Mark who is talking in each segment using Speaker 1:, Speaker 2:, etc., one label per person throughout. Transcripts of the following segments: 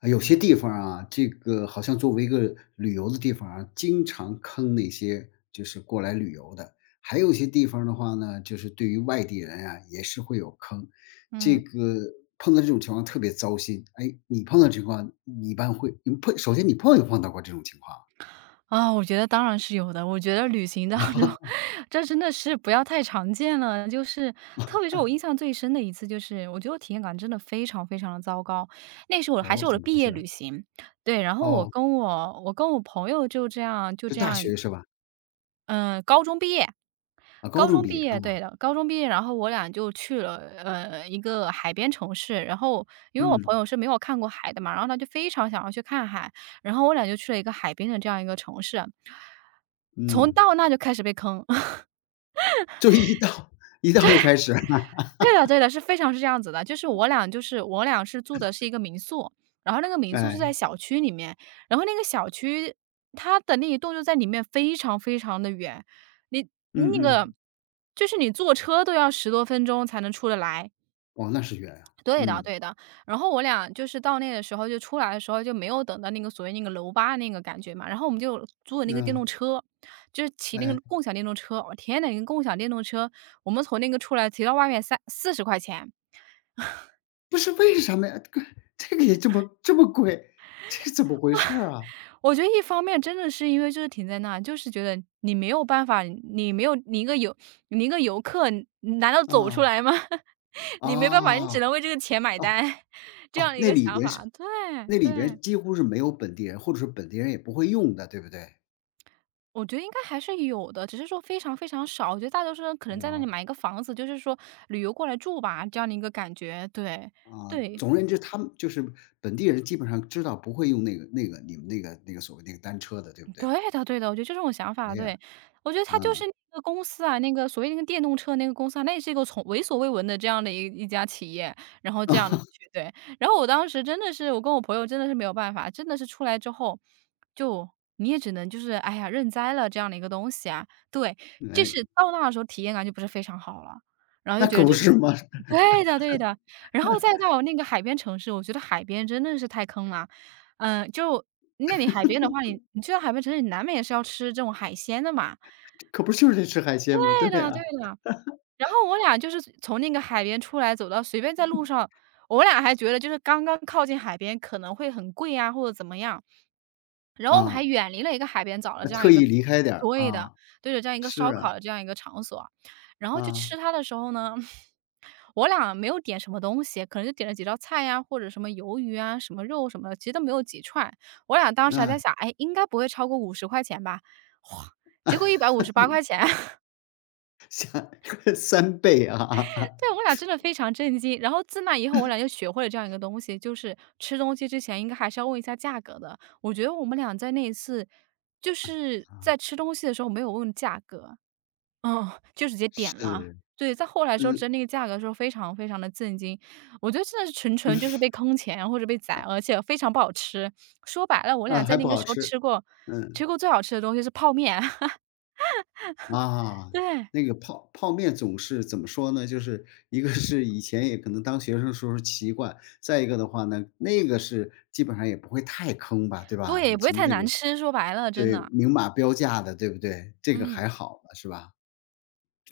Speaker 1: 啊，有些地方啊，这个好像作为一个旅游的地方啊，经常坑那些就是过来旅游的。还有一些地方的话呢，就是对于外地人啊，也是会有坑。这
Speaker 2: 嗯，
Speaker 1: 个碰到这种情况特别糟心。哎，你碰到这种情况，你一般会你碰首先你碰没碰到过这种情况啊？
Speaker 2: 啊，我觉得当然是有的。我觉得旅行当中，这真的是不要太常见了。就是特别是我印象最深的一次，就是我觉得我体验感真的非常非常的糟糕。那是我
Speaker 1: 哦，
Speaker 2: 我的
Speaker 1: 怎么
Speaker 2: 毕
Speaker 1: 回
Speaker 2: 业旅
Speaker 1: 事？
Speaker 2: 行，对，然后我
Speaker 1: 哦，
Speaker 2: 跟我我跟我朋友就这样就
Speaker 1: 是
Speaker 2: 这
Speaker 1: 大
Speaker 2: 样，
Speaker 1: 学是吧？
Speaker 2: 嗯、高中毕业，
Speaker 1: 啊，高
Speaker 2: 高
Speaker 1: 中
Speaker 2: 中
Speaker 1: 毕
Speaker 2: 毕
Speaker 1: 业啊，
Speaker 2: 业，对的，高中毕业，然后我俩就去了，一个海边城市。然后因为我
Speaker 1: 嗯
Speaker 2: 朋友是没有看过海的嘛，然后他就非常想要去看海，然后我俩就去了一个海边的这样一个城市。从
Speaker 1: 嗯，
Speaker 2: 到那就开始被坑。
Speaker 1: 就一到一到就开始，
Speaker 2: 对的对的，是非常是这样子的。就是我俩是住的是一个民宿，然后那个民宿是
Speaker 1: 哎，
Speaker 2: 在小区里面，然后那个小区它的那一栋就在里面非常非常的远，你那
Speaker 1: 嗯
Speaker 2: 个
Speaker 1: 嗯，
Speaker 2: 就是你坐车都要10多分钟才能出得来。
Speaker 1: 哦，那是远啊，
Speaker 2: 对的
Speaker 1: 嗯，
Speaker 2: 对的，然后我俩就是到那的时候就出来的时候就没有等到那个所谓那个楼吧那个感觉嘛，然后我们就租的那个电
Speaker 1: 那
Speaker 2: 动车，就是骑那个
Speaker 1: 哎。
Speaker 2: 共享电动车，我天呐，那个共享电动车，我们从那个出来骑到外面三四十块钱。
Speaker 1: 不是为什么呀？这个也这么贵，这怎么回事儿啊？
Speaker 2: 我觉得一方面真的是因为就是停在那，就是觉得你没有办法，你没有你一个游客，你难道走出
Speaker 1: 啊，
Speaker 2: 来吗？
Speaker 1: 啊
Speaker 2: 你没办法，你只
Speaker 1: 哦，
Speaker 2: 能为这个钱买单，这样
Speaker 1: 哦，
Speaker 2: 的一个想法。对
Speaker 1: 那里
Speaker 2: 对，
Speaker 1: 边几乎是没有本地人，或者是本地人也不会用的，对不对？
Speaker 2: 我觉得应该还是有的，只是说非常非常少。我觉得大多数人可能在那里
Speaker 1: 啊，
Speaker 2: 买一个房子，就是说旅游过来住吧，这样的一个感觉。对
Speaker 1: 啊，
Speaker 2: 对，
Speaker 1: 总而言之，他们就是本地人基本上知道不会用那个你们那个所谓那个单车的，对不对？
Speaker 2: 对的，对的，我觉得就这种想
Speaker 1: 哎
Speaker 2: 法，
Speaker 1: 呀，
Speaker 2: 对。我觉得他就是
Speaker 1: 啊，
Speaker 2: 那个公司啊，那个所谓那个电动车那个公司啊，那也是一个从为所未闻的这样的一家企业，然后这样去对。然后我当时真的是，我跟我朋友真的是没有办法，真的是出来之后，就你也只能就是哎呀认栽了这样的一个东西啊，对。这
Speaker 1: 哎，
Speaker 2: 是到那的时候体验感就不是非常好了，然后就
Speaker 1: 那
Speaker 2: 觉得
Speaker 1: 可
Speaker 2: 这
Speaker 1: 不
Speaker 2: 是
Speaker 1: 是吗？
Speaker 2: 对的对的。然后再到那个海边城市，我觉得海边真的是太坑了。嗯，就那里海边的话，你去到海边城市，你难免也是要吃这种海鲜的嘛。
Speaker 1: 可不就是得吃海鲜吗？对
Speaker 2: 对的
Speaker 1: 呀，
Speaker 2: 对的。然后我俩就是从那个海边出来，走到随便在路上，我俩还觉得就是刚刚靠近海边可能会很贵啊，或者怎么样。然后我们还
Speaker 1: 啊，
Speaker 2: 远离了一个海边，找了
Speaker 1: 那
Speaker 2: 这样
Speaker 1: 特
Speaker 2: 一个
Speaker 1: 意离开点儿
Speaker 2: 对的
Speaker 1: 啊，
Speaker 2: 对着这样一个
Speaker 1: 是
Speaker 2: 烧烤
Speaker 1: 啊，
Speaker 2: 的这样一个场所啊。然后去
Speaker 1: 啊，
Speaker 2: 吃它的时候呢我俩没有点什么东西，可能就点了几道菜呀，或者什么鱿鱼啊、什么肉什么的，其实都没有几串。我俩当时还在
Speaker 1: 嗯。
Speaker 2: 想，哎，应该不会超过50块钱吧？哇，结果158块钱，
Speaker 1: 像 三倍啊啊
Speaker 2: 对，我俩真的非常震惊。然后自那以后，我俩就学会了这样一个东西，就是吃东西之前应该还是要问一下价格的。我觉得我们俩在那一次，就是在
Speaker 1: 啊！
Speaker 2: 吃东西的时候没有问价格，嗯，就直接点了。
Speaker 1: 是，
Speaker 2: 对，在后来时候知道
Speaker 1: 嗯，
Speaker 2: 那个价格的时候非常非常的震惊，我觉得真的是纯纯就是被坑钱或者被宰，而且非常不好吃。说白了，我
Speaker 1: 啊，
Speaker 2: 俩
Speaker 1: 还
Speaker 2: 在那
Speaker 1: 不
Speaker 2: 个
Speaker 1: 好
Speaker 2: 时候
Speaker 1: 吃，
Speaker 2: 吃过
Speaker 1: 嗯，
Speaker 2: 吃过最好吃的东西是泡面，
Speaker 1: 啊，
Speaker 2: 对，
Speaker 1: 那个泡面总是怎么说呢？就是一个是以前也可能当学生时候习惯，再一个的话呢，那个是基本上也不会太坑吧，对吧？
Speaker 2: 对，也
Speaker 1: 你
Speaker 2: 不会
Speaker 1: 从
Speaker 2: 太
Speaker 1: 那
Speaker 2: 难
Speaker 1: 个
Speaker 2: 吃，说白了真
Speaker 1: 对
Speaker 2: 的，
Speaker 1: 明码标价的，对不对？这个
Speaker 2: 嗯，
Speaker 1: 还好吧，是吧？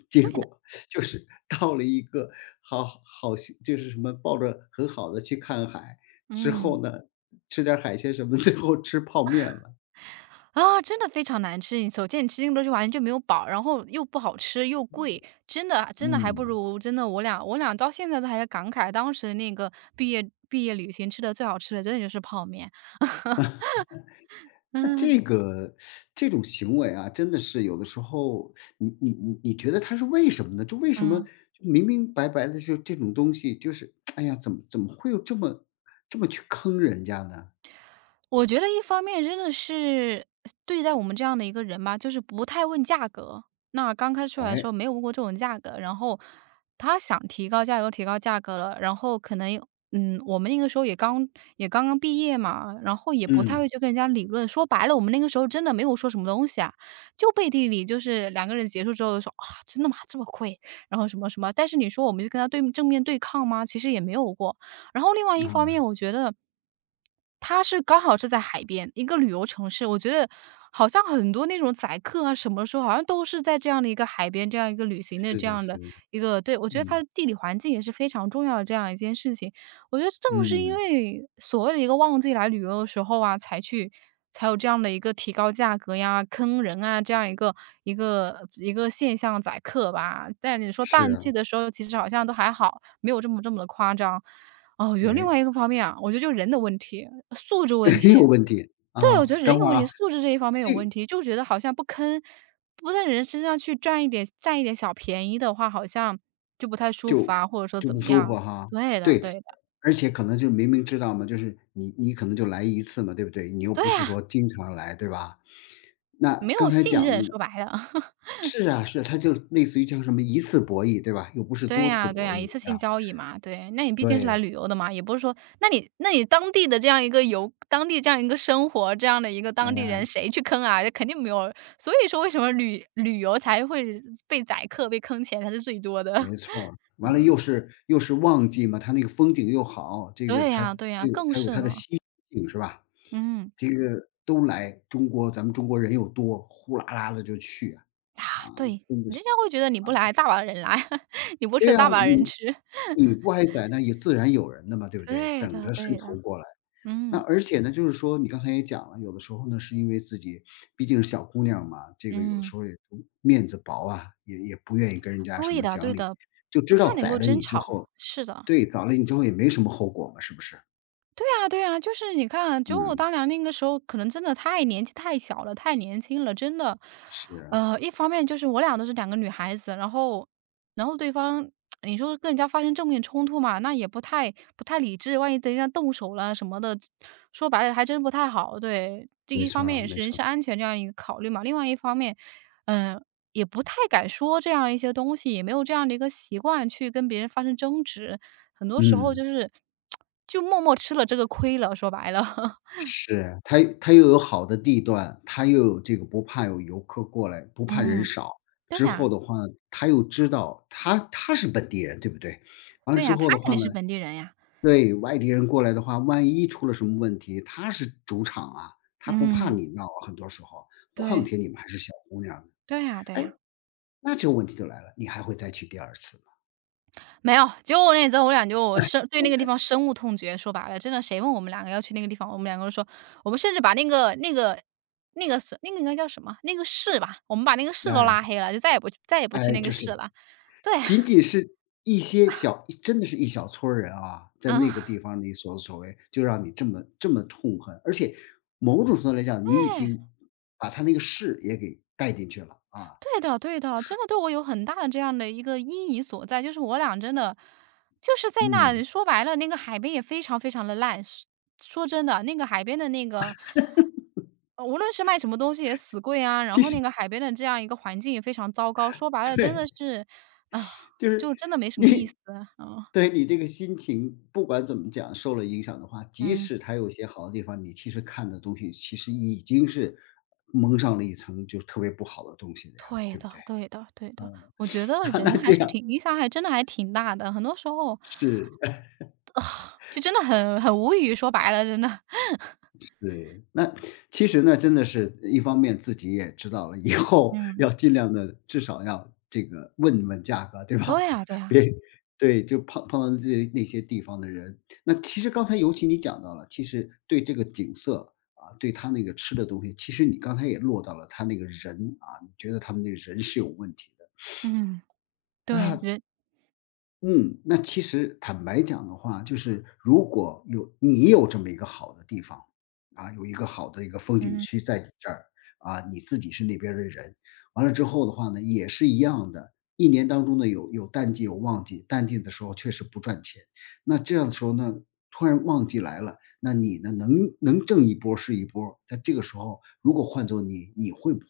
Speaker 1: 结
Speaker 2: 对的，
Speaker 1: 果就是到了一个好好就是什么抱着很好的去看海，之
Speaker 2: 嗯。
Speaker 1: 后呢，吃点儿海鲜什么，最后吃泡面了。
Speaker 2: 啊，真的非常难吃。你首先你吃进个东西完全就没有饱，然后又不好吃又贵，真的真的还不
Speaker 1: 嗯，
Speaker 2: 如真的我俩到现在都还在感慨，当时那个毕业旅行吃的最好吃的真的就是泡面。
Speaker 1: 那
Speaker 2: 嗯
Speaker 1: 这个这种行为啊，真的是有的时候，你觉得它是为什么呢？就为什么
Speaker 2: 嗯。
Speaker 1: 明明白白的就这种东西，就是哎呀，怎么会有这么去坑人家呢？
Speaker 2: 我觉得一方面真的是对待我们这样的一个人吧，就是不太问价格。那刚开始出来的时
Speaker 1: 哎，
Speaker 2: 候没有问过这种价格，然后他想提高价格了，然后可能嗯，我们那个时候也刚刚毕业嘛，然后也不太会
Speaker 1: 嗯，
Speaker 2: 去跟人家理论。说白了，我们那个时候真的没有说什么东西啊，就背地里就是两个人结束之后就说啊，真的吗？这么贵？然后什么什么？但是你说我们就跟他对正面对抗吗？其实也没有过。然后另外一方
Speaker 1: 啊，
Speaker 2: 面，我觉得。它是刚好是在海边，一个旅游城市。我觉得好像很多那种宰客啊，什么时候好像都是在这样的一个海边，这样一个旅行的
Speaker 1: 是
Speaker 2: 这
Speaker 1: 的
Speaker 2: 样
Speaker 1: 是
Speaker 2: 的
Speaker 1: 的，
Speaker 2: 一个对，我觉得它
Speaker 1: 嗯，
Speaker 2: 的地理环境也是非常重要的这样一件事情。我觉得正是因
Speaker 1: 嗯，
Speaker 2: 为所谓的一个旺季来旅游的时候啊，才去才有这样的一个提高价格呀、坑人啊这样一个现象宰客吧。但你说
Speaker 1: 是
Speaker 2: 淡
Speaker 1: 啊，
Speaker 2: 季的时候，其实好像都还好，没有这么这么的夸张。哦，有另外
Speaker 1: 哎。
Speaker 2: 一个方面啊，我觉得就是人的问题，素质问
Speaker 1: 没
Speaker 2: 题。
Speaker 1: 有问题，
Speaker 2: 对，我
Speaker 1: 啊，
Speaker 2: 觉得人
Speaker 1: 等
Speaker 2: 有
Speaker 1: 会儿
Speaker 2: 问题，
Speaker 1: 啊，
Speaker 2: 素质这一方面有
Speaker 1: 这
Speaker 2: 问题，就觉得好像不在人身上去赚一点占一点小便宜的话，好像就不太舒服
Speaker 1: 就
Speaker 2: 啊，或者说
Speaker 1: 就
Speaker 2: 怎
Speaker 1: 不
Speaker 2: 么
Speaker 1: 舒
Speaker 2: 样
Speaker 1: 服
Speaker 2: 啊。
Speaker 1: 哈。
Speaker 2: 对的
Speaker 1: 对，
Speaker 2: 对的，
Speaker 1: 而且可能就是明明知道嘛，就是你可能就来一次嘛，对不对？你又
Speaker 2: 对
Speaker 1: 不是
Speaker 2: 呀，
Speaker 1: 说经常来，对吧？那
Speaker 2: 没有
Speaker 1: 刚才
Speaker 2: 信任，
Speaker 1: 讲
Speaker 2: 说
Speaker 1: 的
Speaker 2: 白了。
Speaker 1: 是啊，是啊，它就类似于叫什么一次博弈，对吧？又不是
Speaker 2: 对
Speaker 1: 多次
Speaker 2: 呀对
Speaker 1: 博
Speaker 2: 呀，一
Speaker 1: 弈
Speaker 2: 次
Speaker 1: 啊。
Speaker 2: 性交易嘛，对。那你毕竟是
Speaker 1: 对，
Speaker 2: 来旅游的嘛，也不是说那你当地这样一个生活，这样的一个当地人，
Speaker 1: 哎，
Speaker 2: 谁去坑啊？这肯定没有。所以说为什么旅游才会被宰客、被坑钱才是最多的。
Speaker 1: 没错儿。完了
Speaker 2: 嗯，
Speaker 1: 又是旺季嘛，它那个风景又好，这个
Speaker 2: 对
Speaker 1: 它
Speaker 2: 呀对
Speaker 1: 它
Speaker 2: 呀，
Speaker 1: 有
Speaker 2: 更
Speaker 1: 它有
Speaker 2: 是
Speaker 1: 它的
Speaker 2: 呢。
Speaker 1: 吸引性，是吧？
Speaker 2: 嗯，
Speaker 1: 这个都来中国，咱们中国人又多，呼啦啦的就去啊，
Speaker 2: 啊，
Speaker 1: 啊，
Speaker 2: 对，
Speaker 1: 真的是。
Speaker 2: 人家会觉得你不来，大把人来，你不吃，
Speaker 1: 对啊，
Speaker 2: 大把人
Speaker 1: 你
Speaker 2: 吃。
Speaker 1: 你不挨宰，那也自然有人的嘛，对 不对？
Speaker 2: 对
Speaker 1: 等
Speaker 2: 的
Speaker 1: 着渗
Speaker 2: 对
Speaker 1: 透
Speaker 2: 的，
Speaker 1: 过来。那
Speaker 2: 嗯，
Speaker 1: 而且呢，就是说你刚才也讲了，有的时候呢，是因为自己毕竟是小姑娘嘛，这个有的
Speaker 2: 嗯，
Speaker 1: 时候也都面子薄啊，也不愿意跟人家什
Speaker 2: 对
Speaker 1: 么
Speaker 2: 的
Speaker 1: 讲
Speaker 2: 对
Speaker 1: 理，
Speaker 2: 的，
Speaker 1: 就
Speaker 2: 不
Speaker 1: 知
Speaker 2: 太
Speaker 1: 道
Speaker 2: 能
Speaker 1: 宰
Speaker 2: 够
Speaker 1: 了
Speaker 2: 争
Speaker 1: 你之
Speaker 2: 吵，
Speaker 1: 后
Speaker 2: 是的。
Speaker 1: 对，宰了你之后也没什么后果嘛，是不是？
Speaker 2: 对啊对啊，就是你看就我
Speaker 1: 嗯，
Speaker 2: 当两那个时候可能真的太年纪太小了，太年轻了，真的。
Speaker 1: 是啊，
Speaker 2: 一方面就是我俩都是两个女孩子，然后对方你说跟人家发生正面冲突嘛，那也不太理智，万一等人家动手了什么的，说白了还真不太好。对，这
Speaker 1: 没
Speaker 2: 一方
Speaker 1: 错
Speaker 2: 面
Speaker 1: 儿
Speaker 2: 也
Speaker 1: 没
Speaker 2: 是人
Speaker 1: 错儿，
Speaker 2: 身安全这样一个考虑嘛，另外一方面，嗯、也不太敢说这样一些东西，也没有这样的一个习惯去跟别人发生争执，很多时候
Speaker 1: 嗯。
Speaker 2: 就默默吃了这个亏了，说白了。
Speaker 1: 是，他又有好的地段，他又有这个不怕有游客过来，不怕人
Speaker 2: 嗯，
Speaker 1: 少。
Speaker 2: 对
Speaker 1: 之后
Speaker 2: 呀，
Speaker 1: 的话，他又知道他是本地人，对不对？完了
Speaker 2: 对
Speaker 1: 之
Speaker 2: 呀，他
Speaker 1: 后的
Speaker 2: 肯
Speaker 1: 话
Speaker 2: 定
Speaker 1: 呢，
Speaker 2: 是本地人呀。
Speaker 1: 对，外地人过来的话，万一出了什么问题，他是主场啊，他不怕
Speaker 2: 嗯，
Speaker 1: 你闹啊很多时候。况
Speaker 2: 对，
Speaker 1: 且你们还是小姑娘，
Speaker 2: 对呀，对
Speaker 1: 哎，
Speaker 2: 呀。
Speaker 1: 那这个问题就来了，你还会再去第二次吗？
Speaker 2: 没有，结果那之后我俩就对那个地方深恶痛绝。说白了，真的，谁问我们两个要去那个地方，我们两个都说，我们甚至把那个是那个应该叫什么？那个市吧，我们把那个市都
Speaker 1: 哎，
Speaker 2: 拉黑了，就再也不去
Speaker 1: 哎，
Speaker 2: 那个
Speaker 1: 就
Speaker 2: 市
Speaker 1: 是
Speaker 2: 了。对，
Speaker 1: 仅仅是一些小真的是一小撮儿人啊，在那个
Speaker 2: 啊。
Speaker 1: 地方你所所为，就让你这么痛恨，而且某种程度来讲，你已经把他那个势也给带进去了啊。
Speaker 2: 对的对的，真的对我有很大的这样的一个阴影所在，就是我俩真的就是在那里，
Speaker 1: 嗯，
Speaker 2: 说白了，那个海边也非常非常的烂，说真的，那个海边的那个无论是卖什么东西也死贵啊。然
Speaker 1: 其
Speaker 2: 后
Speaker 1: 实
Speaker 2: 那个海边的这样一个环境也非常糟糕，说白 了真
Speaker 1: 对，
Speaker 2: 的是，啊，
Speaker 1: 就是
Speaker 2: 就真的没什么意思，
Speaker 1: 你
Speaker 2: 嗯。
Speaker 1: 对，你这个心情不管怎么讲受了影响的话，即
Speaker 2: 嗯。
Speaker 1: 使他有些好的地方，你其实看的东西其实已经是蒙上了一层就是特别不好的东西了呀，
Speaker 2: 对
Speaker 1: 对不
Speaker 2: 的
Speaker 1: 对？
Speaker 2: 对的对的，我觉得 人
Speaker 1: 那
Speaker 2: 还
Speaker 1: 这
Speaker 2: 是
Speaker 1: 样
Speaker 2: 挺影响还真的还挺大的，很多时候，
Speaker 1: 是。
Speaker 2: 呃就真的很无语，说白了真的。
Speaker 1: 是，那其实呢，真的是一方面自己也知道了，以后
Speaker 2: 嗯，
Speaker 1: 要尽量的，至少要这个问问价格，对
Speaker 2: 对
Speaker 1: 吧？
Speaker 2: 呀，对 呀，
Speaker 1: 别对，就碰到这那些地方的人。那其实刚才尤其你讲到了，其实对这个景色，啊，对他那个吃的东西，其实你刚才也落到了他那个人，啊，你觉得他们那个人是有问题的。
Speaker 2: 嗯，对，
Speaker 1: 那
Speaker 2: 人
Speaker 1: 嗯，那其实坦白讲的话，就是如果你有这么一个好的地方，啊，有一个风景
Speaker 2: 嗯。
Speaker 1: 区在你这儿，啊，你自己是那边儿的人，完了之后的话呢，也是一样的，一年当中呢有淡季有旺季，淡季的时候确实不赚钱，那这样的时候呢，突然旺季来了，那你呢能挣一波儿是一波儿，在这个时候如果换做你，你会不会？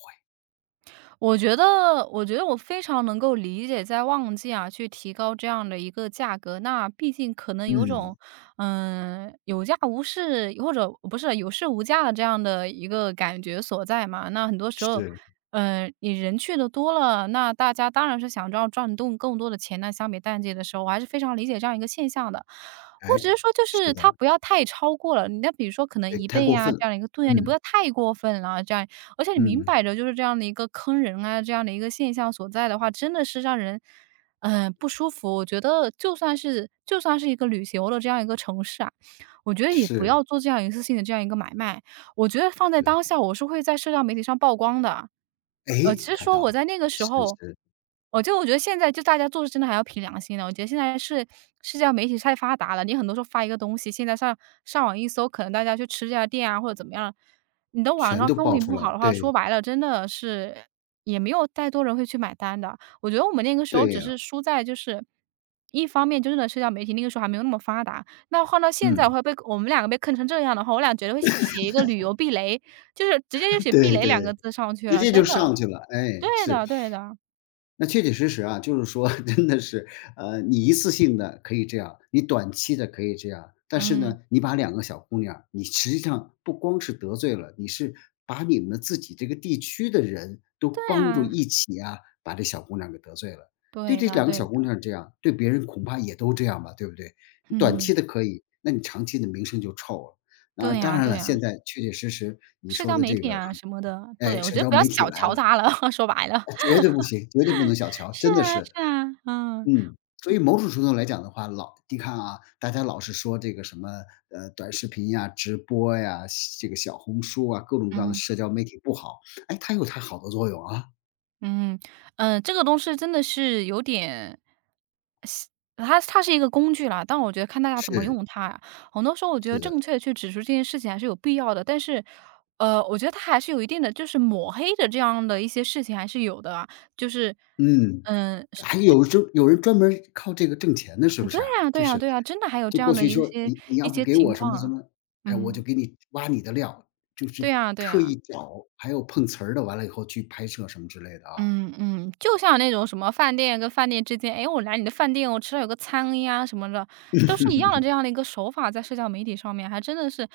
Speaker 2: 我觉得我非常能够理解，在旺季啊，去提高这样的一个价格。那毕竟可能有种，
Speaker 1: 嗯，
Speaker 2: 嗯，有价无市，或者不是有市无价的这样的一个感觉所在嘛。那很多时候，
Speaker 1: 是，
Speaker 2: 你人去的多了，那大家当然是想要赚动更多的钱。那相比淡季的时候，我还是非常理解这样一个现象的。我只
Speaker 1: 哎，
Speaker 2: 是说，就
Speaker 1: 是
Speaker 2: 是它
Speaker 1: 的，
Speaker 2: 不要太超过了。你那比如说，可能
Speaker 1: 哎，
Speaker 2: 一
Speaker 1: 太
Speaker 2: 倍
Speaker 1: 过
Speaker 2: 啊
Speaker 1: 分
Speaker 2: 这
Speaker 1: 了，
Speaker 2: 样的一个度量，你不
Speaker 1: 嗯，
Speaker 2: 要太过分了。而且你明
Speaker 1: 嗯。
Speaker 2: 摆着就是这样的一个坑人啊，这样的一个现象所在的话，真的是让人，嗯，不舒服。我觉得就算是一个旅游的这样一个城市啊，我觉得也不要
Speaker 1: 是，
Speaker 2: 做这样一次性的这样一个买卖。我觉得放在
Speaker 1: 对，
Speaker 2: 当下，我是会在社交媒体上曝光的。其
Speaker 1: 哎，
Speaker 2: 实
Speaker 1: 看
Speaker 2: 说我
Speaker 1: 到，
Speaker 2: 在那个时
Speaker 1: 是
Speaker 2: 候，
Speaker 1: 是，
Speaker 2: 我觉得现在就大家做事真的还要凭良心的。我觉得现在是社交媒体太发达了，你很多时候发一个东西，现在上网一搜，可能大家去吃这家店啊，或者怎么样，你的网
Speaker 1: 全
Speaker 2: 上
Speaker 1: 都
Speaker 2: 风
Speaker 1: 爆
Speaker 2: 评
Speaker 1: 出
Speaker 2: 不
Speaker 1: 来
Speaker 2: 好
Speaker 1: 了，
Speaker 2: 的话，说
Speaker 1: 对，
Speaker 2: 白了真的是也没有太多人会去买单的。我觉得我们那个时候
Speaker 1: 对
Speaker 2: 只
Speaker 1: 呀，
Speaker 2: 是输在就是，一方面真的社交媒体那个时候还没有那么发达，那换到现在的
Speaker 1: 嗯，
Speaker 2: 话被我们两个被坑成这样的话，我俩绝对会写一个旅游避雷，就是直接就 写"避
Speaker 1: 对
Speaker 2: 雷"
Speaker 1: 对，
Speaker 2: 两个字上去
Speaker 1: 直
Speaker 2: 了，
Speaker 1: 接就
Speaker 2: 真的。
Speaker 1: 上去了，哎，
Speaker 2: 对
Speaker 1: 是。
Speaker 2: 的对的，
Speaker 1: 那确确实实啊，就是说 真的是，你一次性的可以这样，你短期的可以这样，但是
Speaker 2: 嗯，
Speaker 1: 呢，你把两个小姑娘儿你实际上不光是得罪了，你是把你们自己这个地区的人都
Speaker 2: 对
Speaker 1: 帮助
Speaker 2: 啊，
Speaker 1: 一起啊，把这小姑娘给得罪了。对
Speaker 2: 对
Speaker 1: 这
Speaker 2: 的
Speaker 1: 两个
Speaker 2: 对
Speaker 1: 小姑
Speaker 2: 的，
Speaker 1: 娘儿这样，对别人恐怕也都这样吧，对不对？短
Speaker 2: 嗯，
Speaker 1: 期的可以，那你长期的名声就臭了。那
Speaker 2: 对
Speaker 1: 当
Speaker 2: 呀
Speaker 1: 然
Speaker 2: 对
Speaker 1: 了，
Speaker 2: 呀，
Speaker 1: 现在确确实实你
Speaker 2: 社
Speaker 1: 说
Speaker 2: 交
Speaker 1: 的
Speaker 2: 媒
Speaker 1: 这
Speaker 2: 体
Speaker 1: 个，
Speaker 2: 啊什么的，
Speaker 1: 哎，
Speaker 2: 对，我
Speaker 1: 社
Speaker 2: 觉得
Speaker 1: 交
Speaker 2: 不要
Speaker 1: 媒体
Speaker 2: 小
Speaker 1: 来
Speaker 2: 瞧
Speaker 1: 了，
Speaker 2: 它了，说白了。
Speaker 1: 绝 对不行，绝对不能小瞧，
Speaker 2: 是
Speaker 1: 真的
Speaker 2: 啊是
Speaker 1: 是，
Speaker 2: 啊，嗯，
Speaker 1: 嗯。所以某种程度来讲的话，老你看啊，大家老是说这个什么，短视频呀、直播呀、这个小红书啊，各种各样的
Speaker 2: 嗯。
Speaker 1: 社交媒体不好，哎，它有它好的作用啊。
Speaker 2: 嗯嗯，这个东西真的是有点它是一个工具啦，但我觉得看大家怎么
Speaker 1: 是，
Speaker 2: 用它呀，很多时候我觉得
Speaker 1: 是的，
Speaker 2: 正确的去指出这件事情还是有必要的，但是，我觉得它还是有一定的就是抹黑的这样的一些事情还是有的啊。就是，
Speaker 1: 嗯。
Speaker 2: 嗯，是
Speaker 1: 还有就有人专门儿靠这个挣钱的，是不
Speaker 2: 对
Speaker 1: 是啊？
Speaker 2: 呀，对呀，对呀，真的还有
Speaker 1: 就
Speaker 2: 这样
Speaker 1: 过
Speaker 2: 的
Speaker 1: 去
Speaker 2: 一
Speaker 1: 说
Speaker 2: 些
Speaker 1: 你要
Speaker 2: 一
Speaker 1: 不
Speaker 2: 些
Speaker 1: 给
Speaker 2: 情
Speaker 1: 我什
Speaker 2: 况
Speaker 1: 么什
Speaker 2: 啊。
Speaker 1: 么，哎，我就
Speaker 2: 嗯，
Speaker 1: 给你挖你的料，就是
Speaker 2: 对呀，对
Speaker 1: 特
Speaker 2: 呀。
Speaker 1: 意找还有碰瓷儿的，完了以后去拍摄什么之类的啊。
Speaker 2: 嗯嗯，就像那种什么饭店跟饭店之间，哎，我来你的饭店，我吃了有个餐呀什么的，都是一样的这样的一个手法，在社交媒体上面还真的是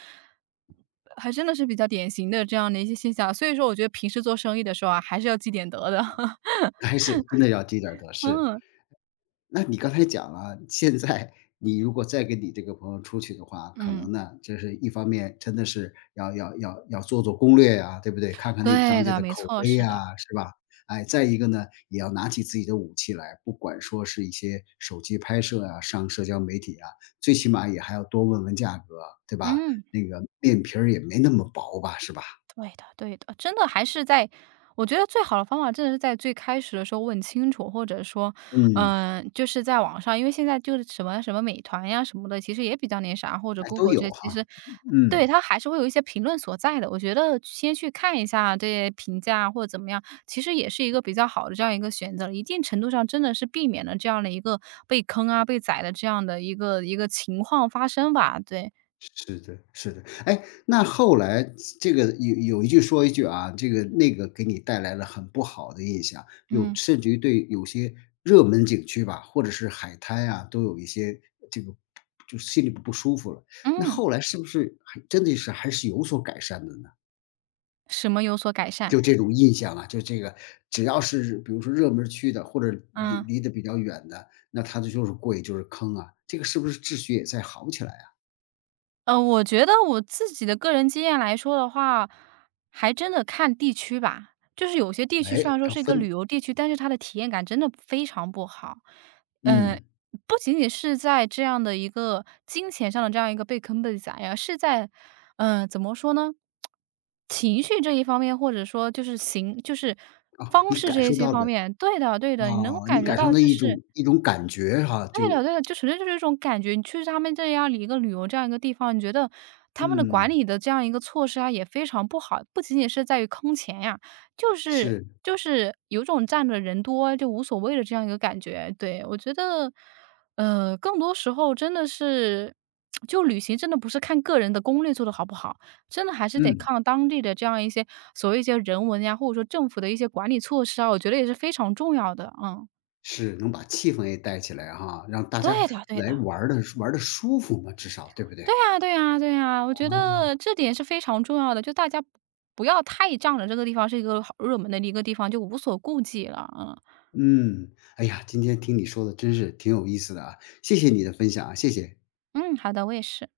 Speaker 2: 还真的是比较典型的这样的一些现象。所以说我觉得平时做生意的时候啊，还是要积点德的。
Speaker 1: 还是真的要积点儿德，是。
Speaker 2: 嗯，
Speaker 1: 那你刚才讲了，现在你如果再跟你这个朋友出去的话，可
Speaker 2: 嗯，
Speaker 1: 能呢，这是一方面真的是要做做攻略呀，对不对？看看那
Speaker 2: 对
Speaker 1: 当地
Speaker 2: 的，
Speaker 1: 的
Speaker 2: 没
Speaker 1: 口
Speaker 2: 错，
Speaker 1: 碑
Speaker 2: 是的，
Speaker 1: 呀，是吧？哎，再一个呢，也要拿起自己的武器来，不管说是一些手机拍摄啊，上社交媒体啊，最起码也还要多问问价格，对吧？
Speaker 2: 嗯。
Speaker 1: 那个面皮儿也没那么薄吧，是吧？
Speaker 2: 对的，对的，真的还是在我觉得最好的方法真的是在最开始的时候问清楚，或者说，
Speaker 1: 嗯，
Speaker 2: 就是在网上，因为现在就是什么什么美团呀什么的，其实也比较那啥，或者
Speaker 1: 哎，都
Speaker 2: Google 这
Speaker 1: 有
Speaker 2: 些，其
Speaker 1: 哈，
Speaker 2: 实对
Speaker 1: 嗯。
Speaker 2: 它还是会有一些评论所在的。我觉得先去看一下这些评价或者怎么样，其实也是一个比较好的这样一个选择，一定程度上真的是避免了这样的一个被坑啊、被宰的这样的一个情况发生吧。对，
Speaker 1: 是的，是的。哎，那后来这个有一句说一句啊，这个那个给你带来了很不好的印象，
Speaker 2: 嗯
Speaker 1: 甚至于对有些热门景区吧，或者是海滩啊，都有一些这个就心里不舒服了。那
Speaker 2: 嗯，
Speaker 1: 后来是不是还真的是还是有所改善的呢？
Speaker 2: 什么有所改善？
Speaker 1: 就这种印象啊，就这个只要是比如说热门区的，或者离
Speaker 2: 嗯。
Speaker 1: 离得比较远的，那它这就是贵，就是坑啊。这个是不是秩序也在好起来啊？
Speaker 2: 我觉得我自己的个人经验来说的话，还真的看地区吧。就是有些地
Speaker 1: 哎，
Speaker 2: 区虽然说
Speaker 1: 要
Speaker 2: 是一个
Speaker 1: 分，
Speaker 2: 旅游地区，但是它的体验感真的非常不好。嗯，
Speaker 1: 嗯。
Speaker 2: 不仅仅是在这样的一个金钱上的这样一个被坑被宰呀，是在，嗯，怎么说呢？情绪这一方面，或者说就是
Speaker 1: 啊，
Speaker 2: 方
Speaker 1: 你
Speaker 2: 式这
Speaker 1: 感
Speaker 2: 一
Speaker 1: 受
Speaker 2: 些
Speaker 1: 到
Speaker 2: 方
Speaker 1: 的，
Speaker 2: 面，对的对的，你能够
Speaker 1: 啊，你
Speaker 2: 感觉
Speaker 1: 感受
Speaker 2: 到
Speaker 1: 到
Speaker 2: 就
Speaker 1: 一
Speaker 2: 是
Speaker 1: 种一种感觉哈，
Speaker 2: 对的
Speaker 1: 就
Speaker 2: 对的，就纯粹就是一种感觉。你去他们这样一个旅游这样一个地方，你觉得他们的管
Speaker 1: 嗯，
Speaker 2: 理的这样一个措施啊，也非常不好。不仅仅是在于坑钱呀，就是
Speaker 1: 是，
Speaker 2: 就是有种占着人多就无所谓的这样一个感觉。对，我觉得，更多时候真的是，就旅行真的不是看个人的攻略做的好不好，真的还是得
Speaker 1: 嗯，
Speaker 2: 看当地的这样一些所谓一些人文呀，或者说政府的一些管理措施啊，我觉得也是非常重要的。嗯，
Speaker 1: 是，能把气氛也带起来哈，让大家
Speaker 2: 对的对
Speaker 1: 来
Speaker 2: 的。
Speaker 1: 玩儿的玩的舒服嘛，至少，对不对？
Speaker 2: 对呀，对呀，对呀，我觉
Speaker 1: 哦，
Speaker 2: 得这点是非常重要的，就大家不要太仗着这个地方是一个好热门的一个地方，就无所顾忌了，嗯。
Speaker 1: 嗯，哎呀，今天听你说的真是挺有意思的啊，谢谢你的分享啊，谢谢。
Speaker 2: 嗯，好的，我也是。